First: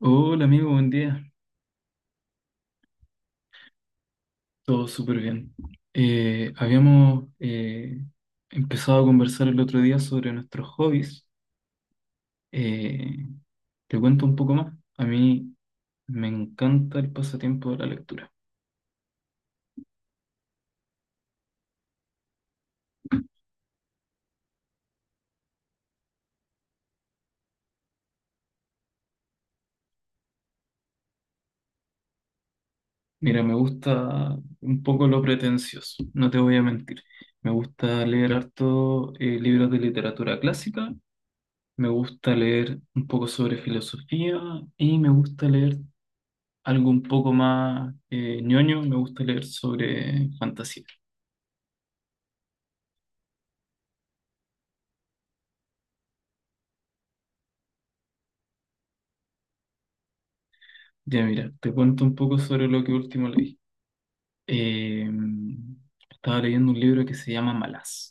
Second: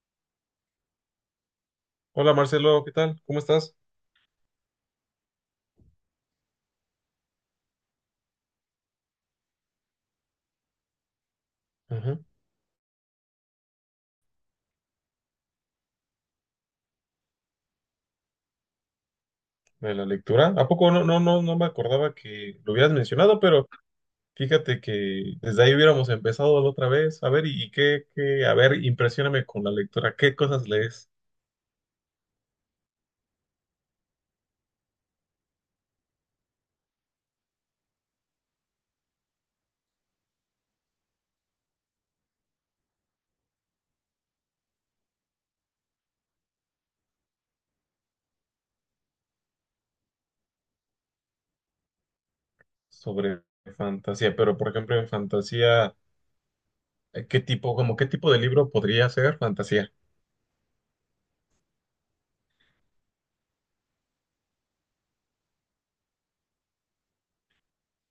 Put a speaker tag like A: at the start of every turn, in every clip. A: Hola amigo, buen día.
B: Hola Marcelo, ¿qué tal? ¿Cómo estás?
A: Todo súper bien. Habíamos empezado a conversar el otro día sobre nuestros hobbies.
B: Ujú.
A: Eh, Te cuento un poco más. A mí me encanta el pasatiempo de la lectura.
B: De la lectura. ¿A poco no me acordaba que lo hubieras mencionado, pero fíjate que desde ahí hubiéramos empezado la otra vez. A ver, y qué, a ver, impresióname con la lectura. ¿Qué cosas lees
A: Mira, me gusta un poco lo pretencioso, no te voy a mentir. Me gusta leer harto libros de literatura clásica, me gusta leer un poco sobre filosofía y me gusta leer algo un poco más ñoño, me gusta leer sobre fantasía.
B: sobre fantasía? Pero, por ejemplo, en fantasía, ¿qué tipo, como qué tipo de libro podría ser fantasía?
A: Ya mira, te cuento un poco sobre lo que último leí. Eh, Estaba leyendo un libro que se llama Malaz.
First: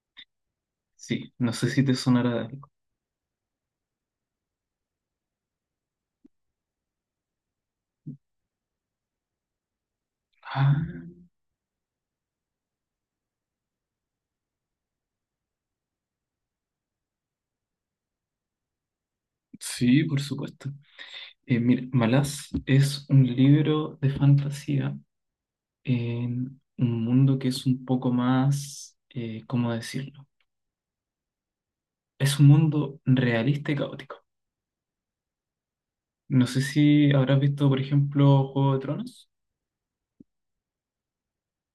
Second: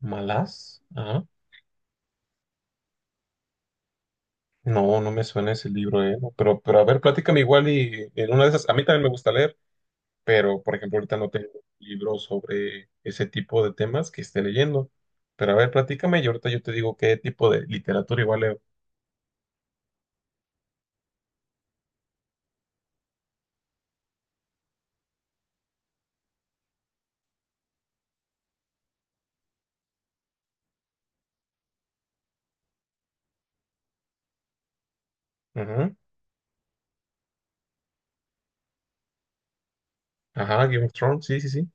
B: ¿Malas? Ajá.
A: Sí, no sé si te sonará de algo.
B: No, no me suena ese libro, No, pero a ver, platícame igual y en una de esas, a mí también me gusta leer. Pero por
A: Ah,
B: ejemplo ahorita no tengo libros sobre ese tipo de temas que esté leyendo. Pero a ver, platícame y ahorita yo te digo qué tipo de literatura igual leo.
A: sí, por supuesto. Mira, Malaz es un libro de fantasía en un mundo que es un poco más, ¿cómo decirlo? Es un mundo realista y caótico.
B: Ujú.
A: No sé si habrás visto, por ejemplo, Juego de Tronos.
B: Ajá, Game of Thrones, sí, sí, sí.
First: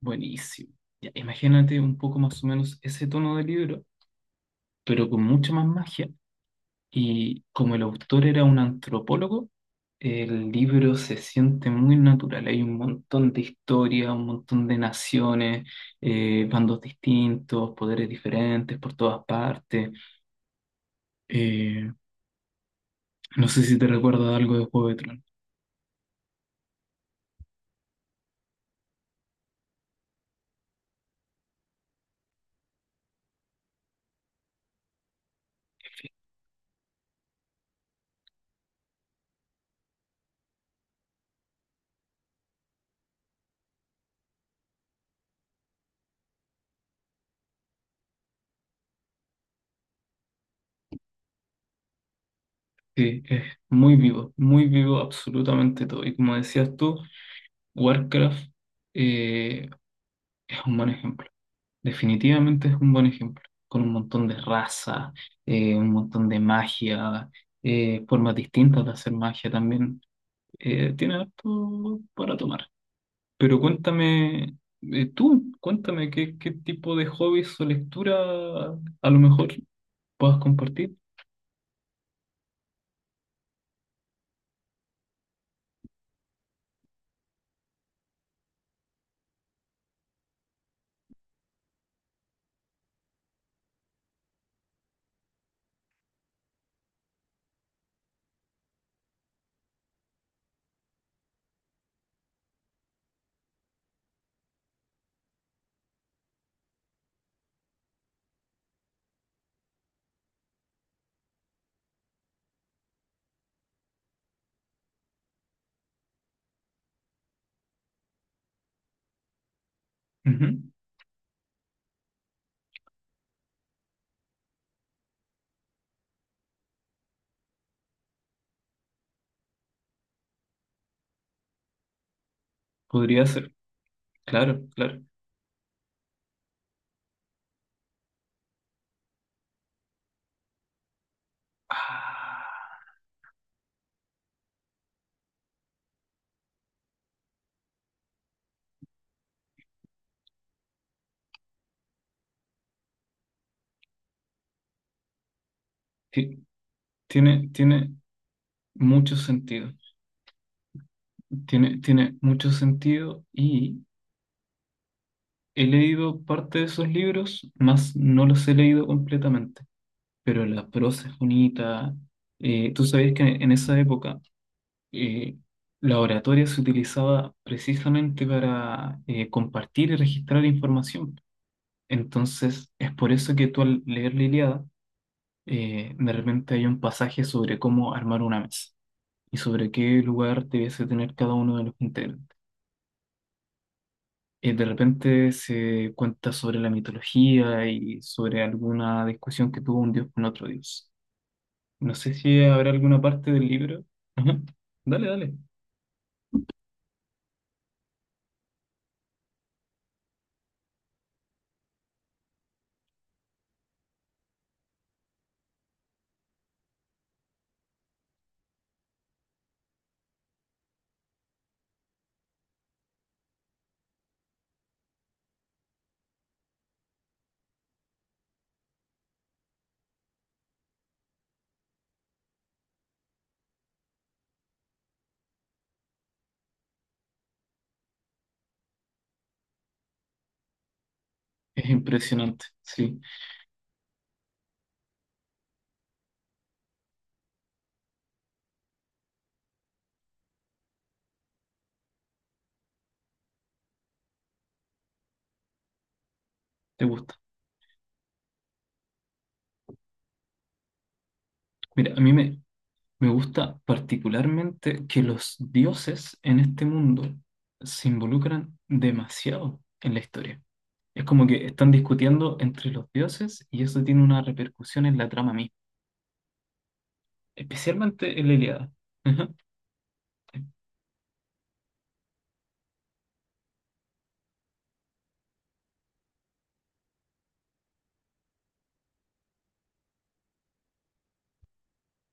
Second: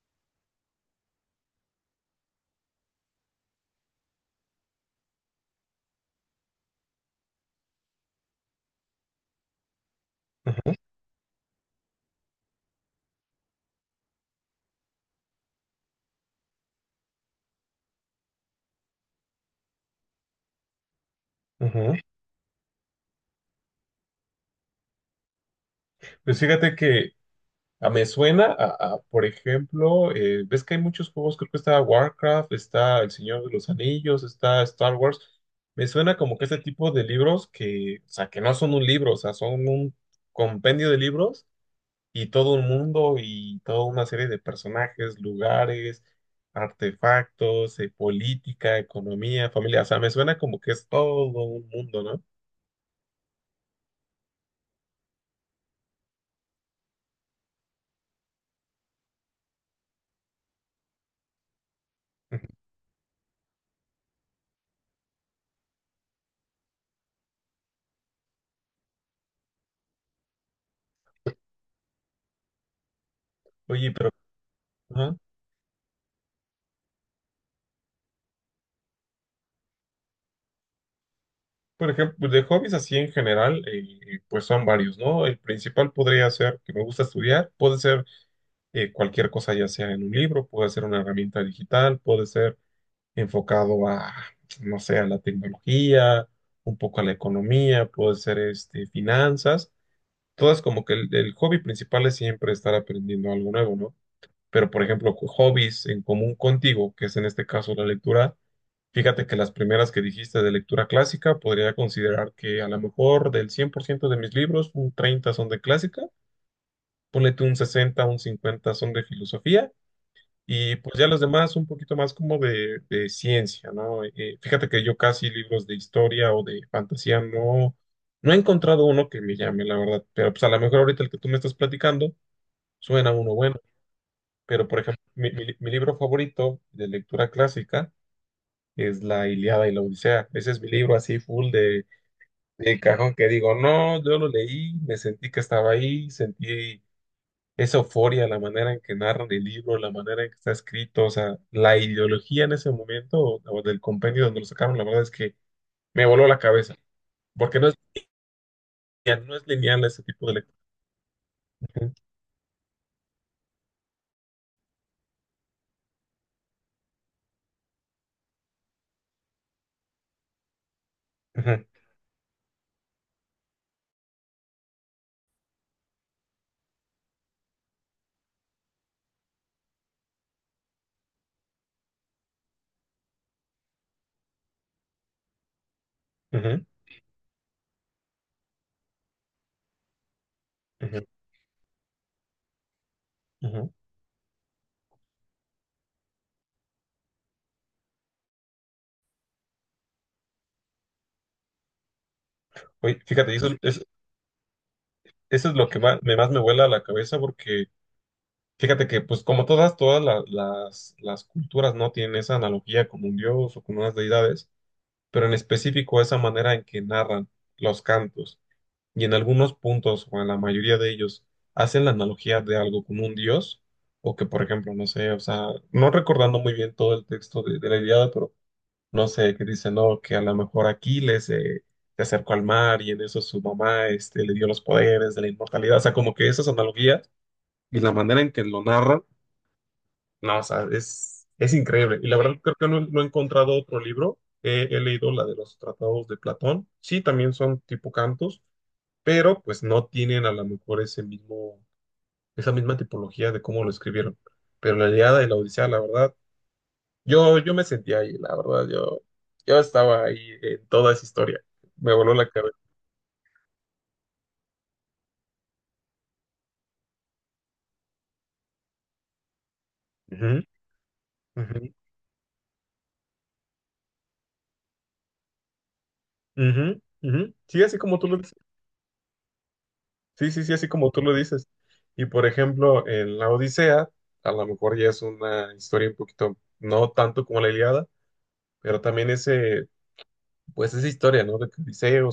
A: Buenísimo. Ya, imagínate un poco más o menos ese tono de libro, pero con mucha más magia. Y como el autor era un antropólogo, el
B: Ujú,
A: libro se siente muy natural. Hay un montón de historia, un montón de naciones, bandos distintos, poderes diferentes por todas partes. Eh,
B: ujú.
A: no sé si te recuerda algo de Juego de Tronos.
B: Pues fíjate que me suena a, por ejemplo, ves que hay muchos juegos, creo que está Warcraft, está El Señor de los Anillos, está Star Wars. Me suena como que este tipo de libros que, o sea, que no son un libro, o sea, son un compendio de libros y todo un mundo y toda una serie de personajes, lugares, artefactos, política, economía, familia. O sea, me suena como que es todo un mundo, ¿no?
A: Sí, es muy vivo absolutamente todo. Y como decías tú, Warcraft eh, es un buen ejemplo.
B: Ujú.
A: Definitivamente es un buen ejemplo, con un montón de raza, un montón de magia, formas distintas de hacer magia también. Tiene harto para tomar. Pero
B: Oye, pero,
A: cuéntame,
B: ajá.
A: tú, cuéntame qué, qué tipo de hobbies o lectura a lo mejor puedas compartir.
B: Por ejemplo, pues, de hobbies así en general, pues son varios, ¿no? El principal podría ser que me gusta estudiar, puede ser cualquier cosa, ya sea en un libro, puede ser una herramienta digital, puede ser enfocado a, no sé, a la tecnología, un poco a la economía, puede ser este, finanzas. Todas como que el hobby principal es siempre estar aprendiendo algo nuevo, ¿no? Pero, por ejemplo, hobbies en común contigo, que es en este caso la lectura, fíjate que las primeras que dijiste de lectura clásica, podría considerar que a lo mejor del 100% de mis libros, un 30 son de clásica, ponle tú un 60, un 50 son de filosofía
A: Ujú.
B: y pues ya los demás un poquito más como de ciencia, ¿no? Fíjate que yo casi libros de historia o de fantasía no, no he encontrado uno que me llame, la verdad. Pero pues a lo mejor ahorita el que tú me estás platicando suena
A: Podría
B: uno
A: ser,
B: bueno.
A: claro,
B: Pero por
A: claro.
B: ejemplo, mi libro favorito de lectura clásica es La Ilíada y la Odisea. Ese es mi libro así full de
A: Ah,
B: cajón que digo, no, yo lo leí, me sentí que estaba ahí, sentí esa euforia, la manera en que narran el libro, la manera en que está escrito, o sea, la ideología en ese momento o del compendio donde lo sacaron, la verdad es que me voló la
A: ti-
B: cabeza,
A: tiene,
B: porque no es
A: tiene mucho
B: lineal, no es
A: sentido,
B: lineal ese tipo de lectura.
A: tiene,
B: Ujú,
A: tiene mucho sentido y... He leído parte de esos libros, más no los he leído completamente, pero la prosa es
B: ujú,
A: bonita. Tú sabes que en esa época eh, la oratoria se utilizaba precisamente para compartir y registrar información. Entonces, es por eso que tú al leer la Ilíada, de repente
B: ujú,
A: hay un pasaje sobre cómo armar una mesa y sobre qué lugar debiese
B: ujú.
A: tener cada uno de los integrantes. De repente se cuenta sobre la mitología y sobre alguna discusión que tuvo un dios con otro dios. No sé si habrá
B: Oye,
A: alguna parte
B: fíjate,
A: del libro. Ajá. Dale, dale.
B: eso es lo que más me vuela la cabeza porque fíjate que pues como todas, todas las culturas no tienen esa analogía con un dios o con unas deidades, pero en específico esa manera en que narran los cantos y en algunos puntos o en la mayoría de ellos hacen la analogía de algo como un dios, o que por ejemplo, no sé, o sea, no recordando muy bien todo el texto de la Ilíada, pero no sé, que dice, no, que a lo mejor Aquiles se acercó al mar y en eso su mamá este, le dio los poderes de la inmortalidad, o sea, como que esas analogías y la manera en que lo narran, no, o sea, es
A: Es
B: increíble. Y la verdad
A: impresionante,
B: creo que no,
A: sí,
B: no he encontrado otro libro. He, he leído la de los tratados de Platón. Sí, también son tipo cantos, pero pues no tienen a lo mejor ese mismo, esa misma tipología de cómo lo escribieron. Pero la Ilíada y la Odisea, la verdad,
A: te gusta.
B: yo me sentía ahí, la verdad, yo estaba ahí en toda esa historia. Me
A: Mira, a mí
B: voló la
A: me,
B: cabeza.
A: me gusta particularmente que los dioses en este mundo se involucran demasiado en la
B: Ujú,
A: historia. Es como que
B: ujú,
A: están discutiendo entre los dioses y eso tiene una repercusión en la trama misma,
B: ujú, ujú. Sí, así como tú lo
A: especialmente en la
B: dices.
A: Ilíada. Ajá.
B: Sí, sí, sí, así como tú lo dices. Y por ejemplo, en la Odisea, a lo mejor ya es una historia un poquito, no tanto como la Ilíada, pero también ese, pues esa historia, ¿no? De que Odiseo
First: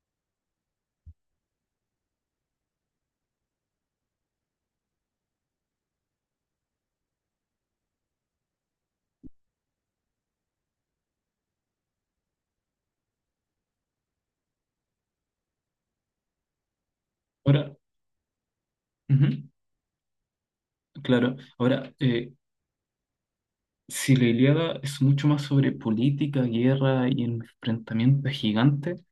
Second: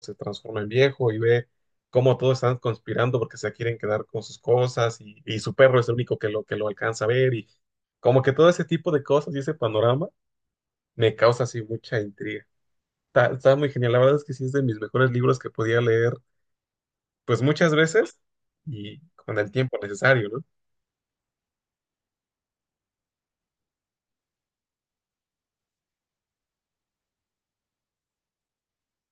B: se transforma en viejo y ve cómo todos están conspirando porque se quieren quedar con sus cosas y su perro es el único que lo alcanza a ver y como que todo ese tipo de cosas y ese panorama me causa así mucha intriga. Está, está muy genial, la verdad es que sí es de mis mejores libros que podía leer pues muchas
A: Ahora,
B: veces y con
A: ujú,
B: el tiempo necesario, ¿no?
A: claro, ahora, si la Ilíada es mucho más sobre política, guerra y enfrentamientos gigantes,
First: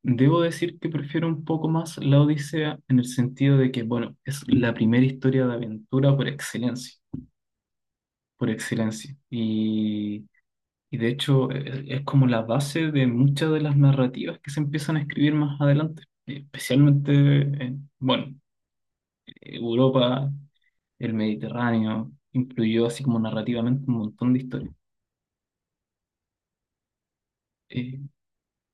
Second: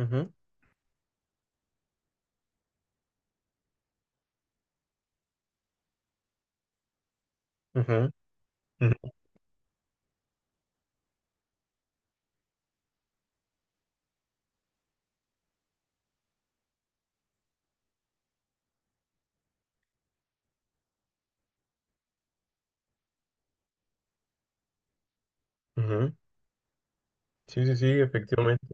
B: Ujú,
A: debo decir que prefiero un poco más la Odisea en el sentido de que, bueno, es la primera historia de aventura por excelencia,
B: ujú,
A: por
B: ujú,
A: excelencia. Y de hecho, es como la base de muchas de las narrativas que se empiezan a escribir más adelante, especialmente en, bueno, Europa, el Mediterráneo, influyó así como narrativamente un montón de historias.
B: ujú. Sí, sí, sí,
A: Eh,
B: efectivamente.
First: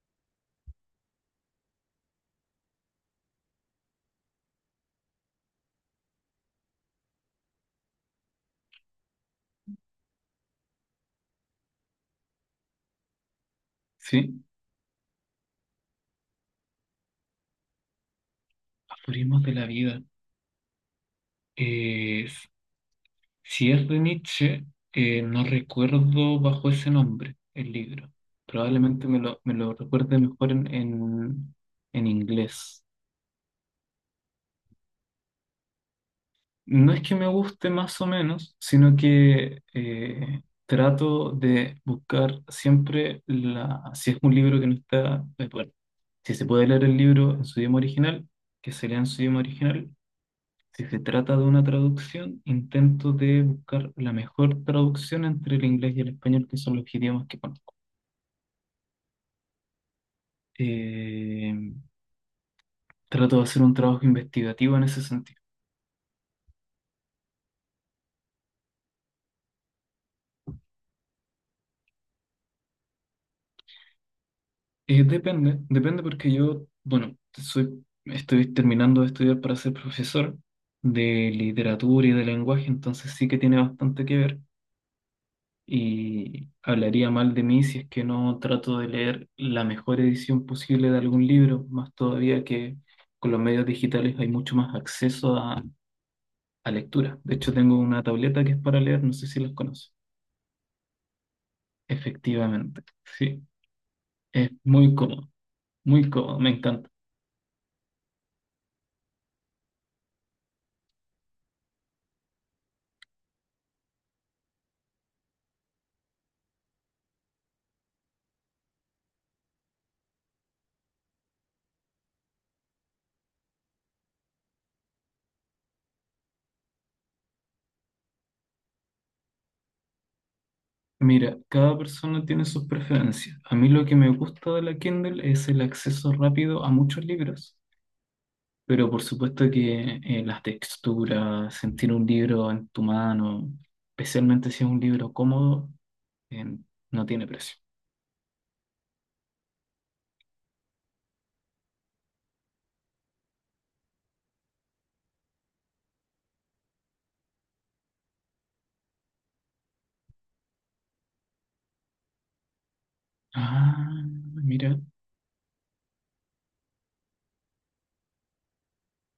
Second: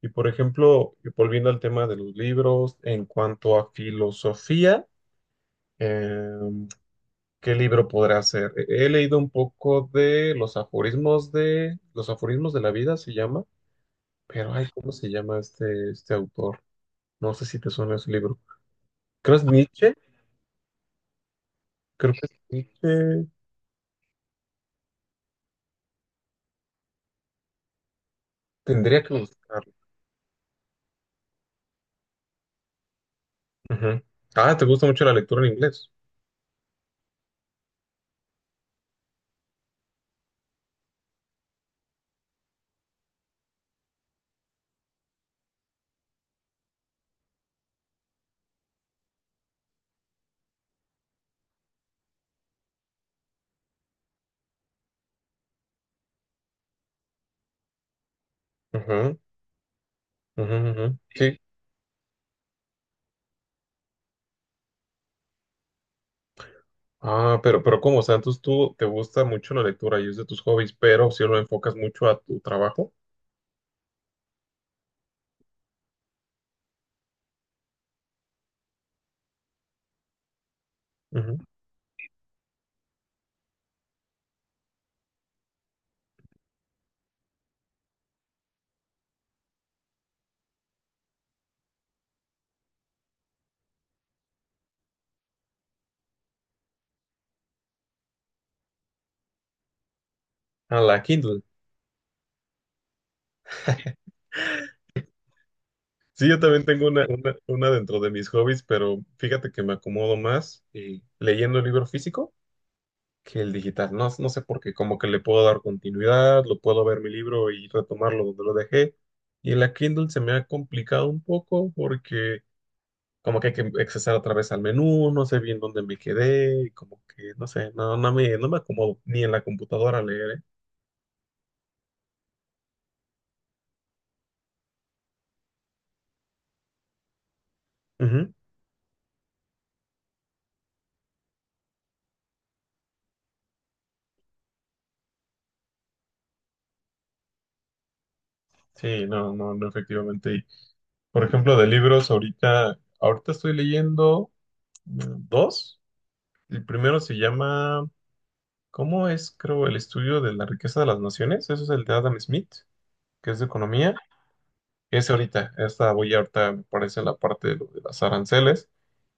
B: Y por ejemplo, volviendo al tema de los libros, en cuanto a filosofía, em, ¿qué libro podrá ser? He leído un poco de los aforismos de los aforismos de la vida, se llama,
A: sí,
B: pero ay, ¿cómo se llama este, este autor? No sé si te suena ese libro. Creo
A: aforismos
B: es
A: de la
B: Nietzsche,
A: vida.
B: creo que
A: Eh,
B: es
A: s-
B: Nietzsche.
A: si es de Nietzsche, no recuerdo bajo ese nombre el libro.
B: Tendría
A: Probablemente
B: que
A: me
B: buscarlo.
A: lo recuerde mejor en inglés.
B: Ujú. Ah, ¿te gusta mucho la lectura en inglés?
A: No es que me guste más o menos, sino que trato de buscar siempre la... Si es un libro que no está... bueno, si se puede leer el libro en su idioma original, que se lea en su idioma original. Si se trata de una traducción, intento de buscar la mejor traducción entre el inglés y el español, que son los idiomas que conozco.
B: Ujú, ujú, ujú. Sí.
A: Eh, Trato de hacer un trabajo investigativo en ese sentido.
B: Ah, pero ¿cómo? O sea, entonces tú te gusta mucho la lectura y es de tus hobbies, pero si lo enfocas mucho a tu trabajo,
A: Depende, depende porque yo, bueno, soy, estoy terminando de estudiar para ser profesor de
B: ujú.
A: literatura y de lenguaje, entonces sí que tiene bastante que ver. Y hablaría mal de mí si es que no trato de leer la mejor edición posible de algún libro, más todavía que con los medios digitales hay mucho más acceso a lectura. De hecho, tengo una tableta que es para leer, no sé si las conoces.
B: A la Kindle.
A: Efectivamente, sí, es muy
B: Sí,
A: cómodo,
B: yo
A: me
B: también tengo
A: encanta.
B: una, una dentro de mis hobbies, pero fíjate que me acomodo más leyendo el libro físico que el digital. No, no sé por qué, como que le puedo dar continuidad, lo puedo ver mi libro y retomarlo donde lo dejé. Y en la Kindle se me ha complicado un poco porque como que hay que accesar otra vez al menú, no sé bien dónde me quedé, y como que no sé, no me acomodo ni en la computadora a leer,
A: Mira, cada persona tiene sus preferencias. A mí lo que me gusta de la Kindle es el acceso rápido a muchos libros.
B: ¿eh? Ujú.
A: Pero por supuesto que las texturas, sentir un libro en tu mano, especialmente si es un libro cómodo, eh, no tiene precio.
B: Sí, no, no, no, efectivamente. Y, por ejemplo, de libros, ahorita estoy leyendo. Dos. El primero se llama, ¿cómo es, creo, el estudio de la riqueza de las naciones? Eso es el de Adam Smith, que es de
A: Ah,
B: economía.
A: mira,
B: Ese ahorita, esta voy ahorita, me parece, en la parte de, lo de las aranceles.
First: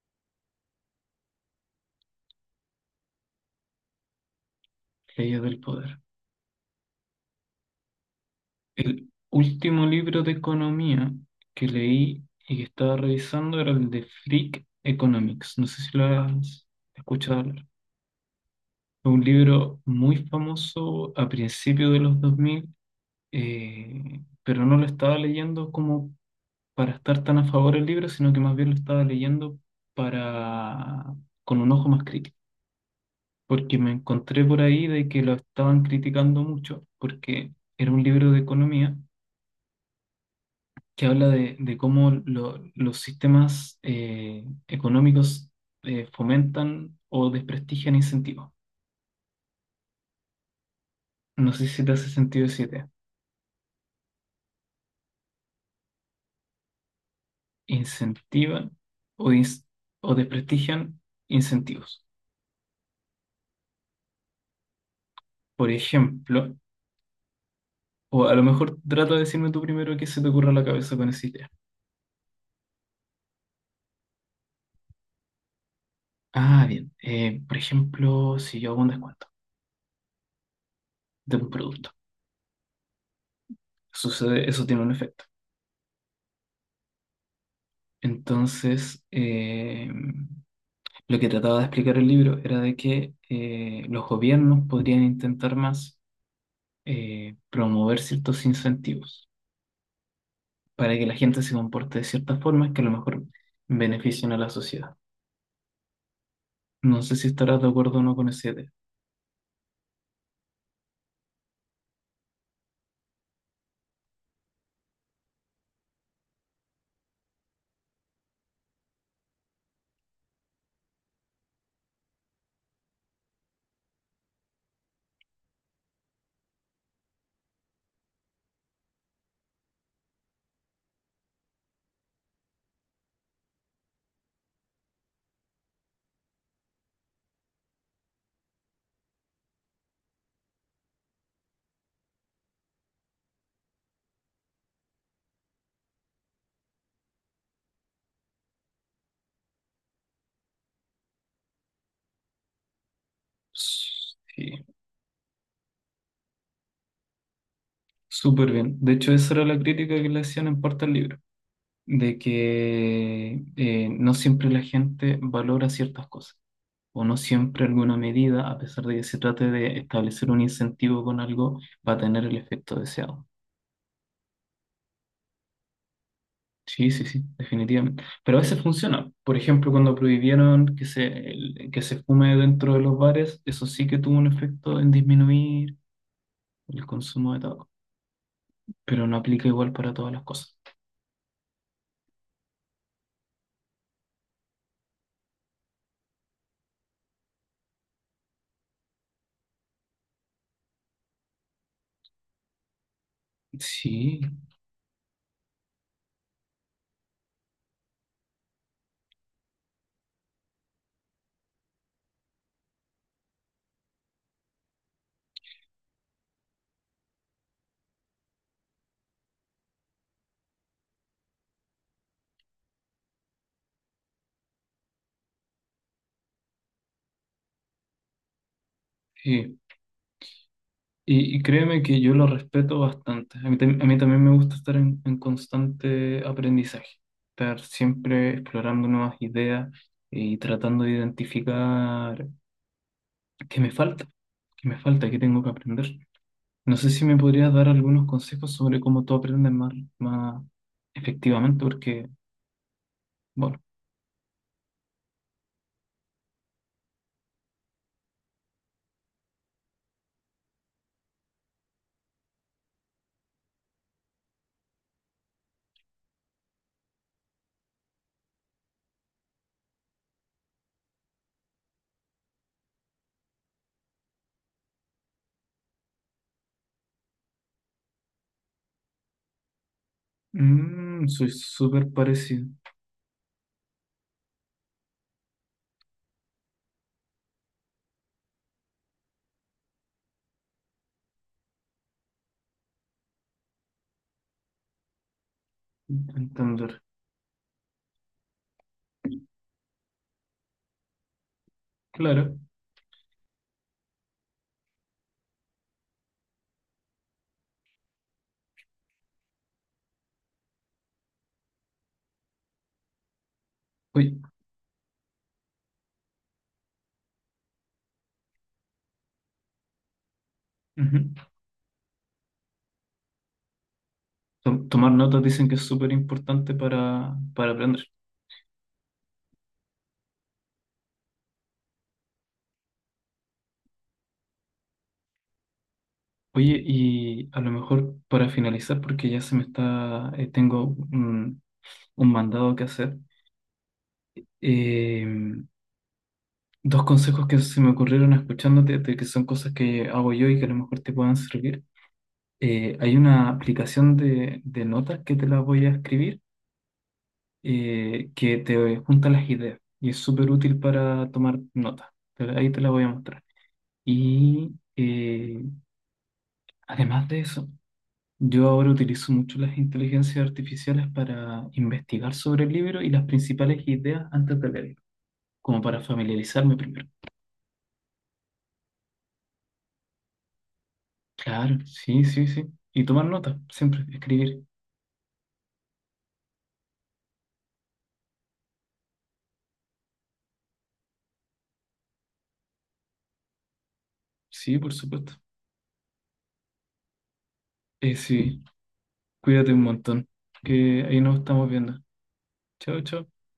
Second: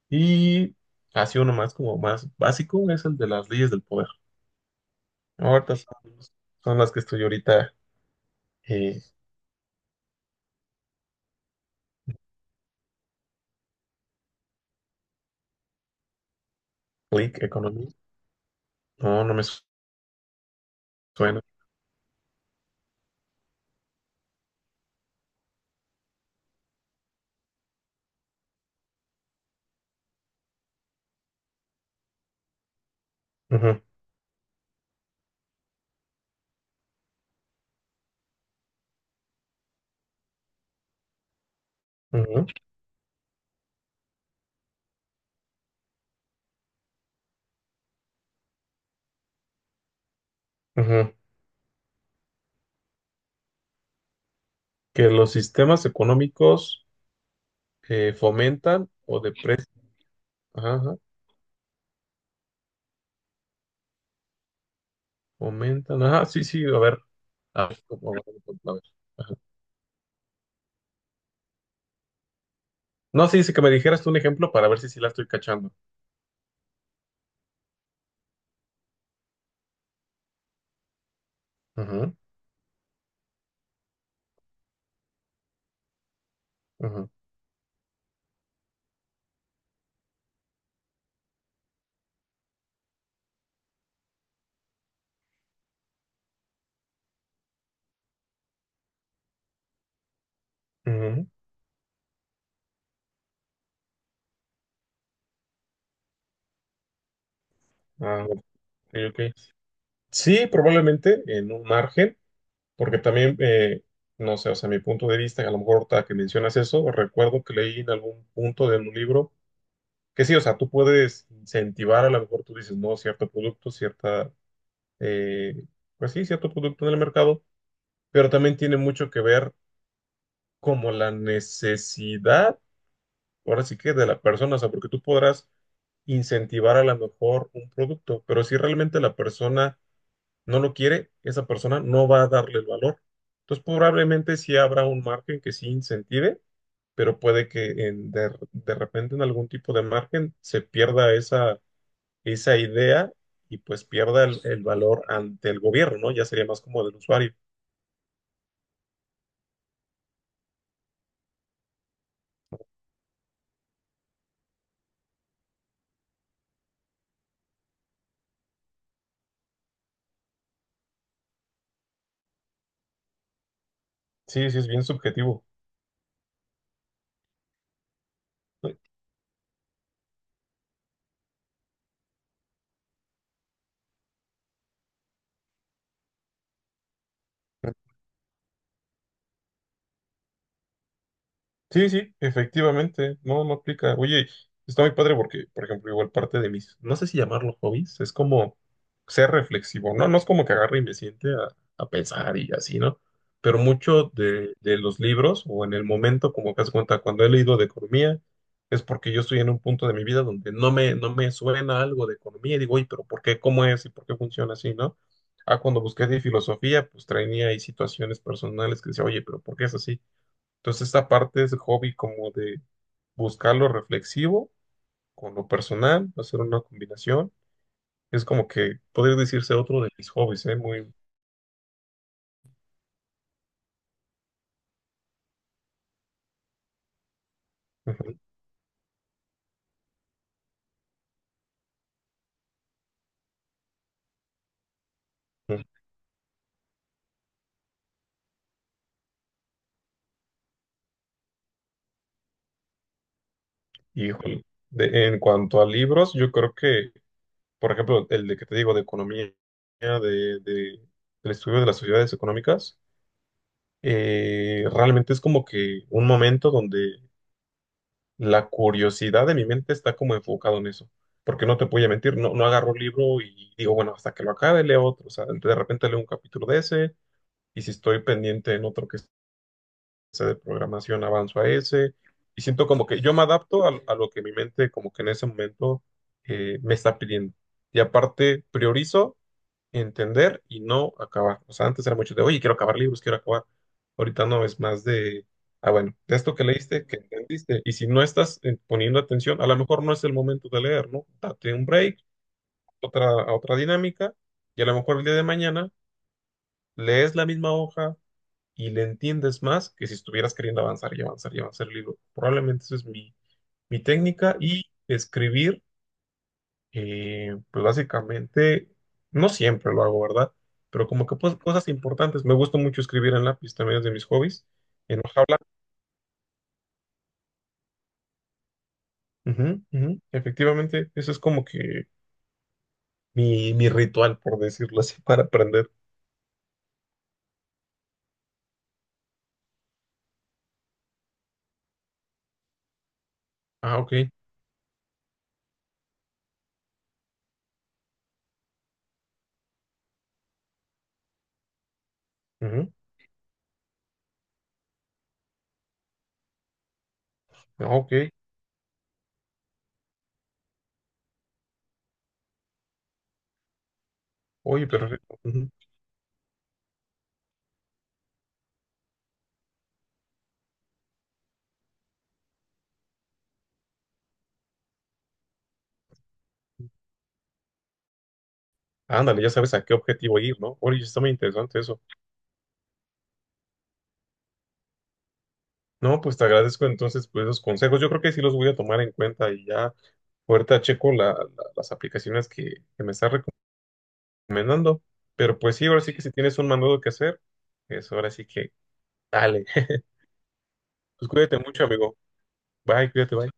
B: Y así uno más, como más básico, es el de las leyes del poder.
A: Leyes del
B: Ahorita son,
A: Poder.
B: son las que estoy eh,
A: El último libro de economía que leí y que estaba revisando era el de Freak Economics. No sé si lo has escuchado
B: Click
A: hablar.
B: Economy.
A: Es un
B: No, no me
A: libro muy famoso a
B: suena.
A: principios de los 2000, pero no lo estaba leyendo como para estar tan a favor del libro, sino que más bien lo estaba leyendo para con un ojo más crítico, porque
B: Ujú,
A: me encontré por ahí de que lo estaban criticando mucho, porque era un libro de economía que habla de cómo
B: ujú,
A: los sistemas económicos fomentan o desprestigian incentivos.
B: ujú.
A: No sé si te hace sentido esa idea.
B: Que los sistemas económicos
A: Incentivan
B: fomentan o
A: o,
B: deprecian.
A: o desprestigian incentivos. Por
B: Comentan. Ajá, sí,
A: ejemplo,
B: sí, a ver. A ver, ¿cómo va?
A: o a lo
B: A
A: mejor
B: ver.
A: trata de
B: Ajá.
A: decirme tú primero qué se te ocurre a la cabeza con esa idea.
B: No, sí, sí, que me dijeras tú un ejemplo para ver si sí la estoy cachando.
A: Ah, bien. Por ejemplo, si yo hago un descuento de un producto,
B: Ajá,
A: sucede, eso tiene un efecto.
B: ajá,
A: Entonces, lo que trataba de explicar el libro era de que los gobiernos podrían intentar más promover ciertos incentivos para que la
B: ajá.
A: gente se comporte de ciertas formas que a lo mejor beneficien a la sociedad. No sé si estarás de acuerdo o no
B: Ah,
A: con
B: ok,
A: esa idea.
B: ok. Sí, probablemente en un margen, porque también, no sé, o sea, mi punto de vista, a lo mejor ahorita que mencionas eso, recuerdo que leí en algún punto de un libro que sí, o sea, tú puedes incentivar, a lo mejor tú dices, no, cierto producto, cierta, eh, pues sí, cierto producto en el mercado, pero también tiene mucho que ver como la necesidad, ahora sí que de la persona, o sea, porque tú podrás incentivar a lo mejor un producto, pero si realmente la persona no lo quiere, esa persona no va a darle el valor. Entonces, probablemente sí habrá un margen que sí incentive, pero puede que de repente en algún tipo de margen se pierda esa, esa idea y pues pierda el
A: Sí.
B: valor ante el gobierno, ¿no? Ya sería más como del usuario.
A: Súper bien. De hecho, esa era la crítica que le hacían en parte al libro, de que no siempre la gente valora ciertas cosas, o no siempre alguna medida, a pesar de que se trate de establecer un incentivo con algo, va a tener el efecto deseado.
B: Sí, sí, es bien subjetivo.
A: Sí, sí, sí, definitivamente. Pero a veces funciona. Por ejemplo, cuando prohibieron que se, que se fume dentro de los bares, eso sí que tuvo un efecto en disminuir el consumo de tabaco, pero no aplica igual para todas las cosas.
B: Sí, sí, efectivamente, no, no aplica. Oye, está muy padre porque, por ejemplo, igual parte de mis, no sé si llamarlo hobbies, es como ser reflexivo, ¿no? No es como que agarre y me siente a pensar y así, ¿no? Pero mucho
A: Sí,
B: de los libros o en el momento, como que das cuenta, cuando he leído de economía, es porque yo estoy en un punto de mi vida donde no me suena algo de economía y digo, oye, pero ¿por qué? ¿Cómo es? ¿Y por qué funciona así, ¿no? Ah, cuando busqué de filosofía, pues traía ahí situaciones personales que decía, oye, pero ¿por qué es así? Entonces, esta parte es hobby como de buscar lo reflexivo con lo personal, hacer una combinación. Es como que podría decirse
A: sí.
B: otro de mis hobbies, ¿eh? Muy...
A: Y créeme que yo lo respeto bastante. A mí, a mí también me gusta estar en constante aprendizaje, estar
B: ujú,
A: siempre explorando nuevas ideas y tratando de identificar qué me falta, qué me falta, qué tengo que
B: ujú.
A: aprender. No sé si me podrías dar algunos consejos sobre cómo tú aprendes más, más efectivamente, porque, bueno,
B: Híjole. En cuanto a libros, yo creo que, por ejemplo, el de que te digo de economía, de, de- del estudio de las sociedades económicas, realmente es como que un momento donde la curiosidad de mi mente está como enfocado en eso. Porque no te voy a mentir, no, no agarro un libro y digo, bueno, hasta que lo acabe, leo otro. O sea, de repente leo un capítulo de ese, y si estoy pendiente en otro que sea de programación,
A: mm, soy
B: avanzo a
A: súper
B: ese. Y
A: parecido.
B: siento como que yo me adapto a lo que mi mente como que en ese momento me está pidiendo. Y aparte, priorizo entender y no acabar. O sea, antes era mucho de, oye, quiero acabar libros, quiero acabar. Ahorita no, es más de, ah, bueno, de esto que
A: Entender.
B: leíste, que entendiste. Y si no estás poniendo atención, a lo mejor no es el momento de leer, ¿no? Date un break,
A: Claro.
B: otra, a otra dinámica, y a lo mejor el día de mañana lees la misma hoja y le entiendes más que si estuvieras queriendo avanzar y avanzar y avanzar el libro. Probablemente esa es mi, mi
A: Oye,
B: técnica y escribir pues básicamente, no siempre lo hago, ¿verdad? Pero como que
A: ujú.
B: pues, cosas importantes. Me gusta mucho escribir en lápiz, también es de mis hobbies,
A: Tomar
B: en
A: notas
B: hoja blanca.
A: dicen que es súper importante para aprender.
B: Ujú, ujú. Efectivamente, eso es como que mi ritual, por decirlo así, para aprender.
A: Oye, y a lo mejor para finalizar, porque ya se me está, tengo un mandado que hacer,
B: Ah, ok.
A: eh, dos consejos que se me ocurrieron escuchándote, de que son cosas que hago yo y que a lo mejor te puedan servir.
B: Ujú,
A: Hay una aplicación de notas que te la voy a escribir,
B: ah, ok.
A: que te junta las ideas y es súper útil para tomar notas. Ahí te la voy a mostrar. Y
B: Oye, perfecto. Ujú.
A: además de eso... Yo ahora utilizo mucho las inteligencias artificiales para investigar sobre el libro y las principales ideas antes de leerlo, como para familiarizarme primero.
B: Ándale, ya sabes a qué objetivo ir, ¿no? Oye, está muy
A: Claro,
B: interesante eso.
A: sí, sí, sí. Y tomar nota, siempre, escribir.
B: No, pues te agradezco entonces pues, esos consejos. Yo creo que sí los voy a tomar en cuenta y ya ahorita checo las aplicaciones que me estás recomendando
A: Sí, por
B: recomendando.
A: supuesto.
B: Pero pues sí, ahora sí que si tienes un mandado que hacer, es ahora sí
A: Sí,
B: que dale.
A: cuídate un montón, que ahí
B: Pues
A: nos
B: cuídate
A: estamos
B: mucho,
A: viendo.
B: amigo.
A: Chao,
B: Bye,
A: chao.
B: cuídate, bye.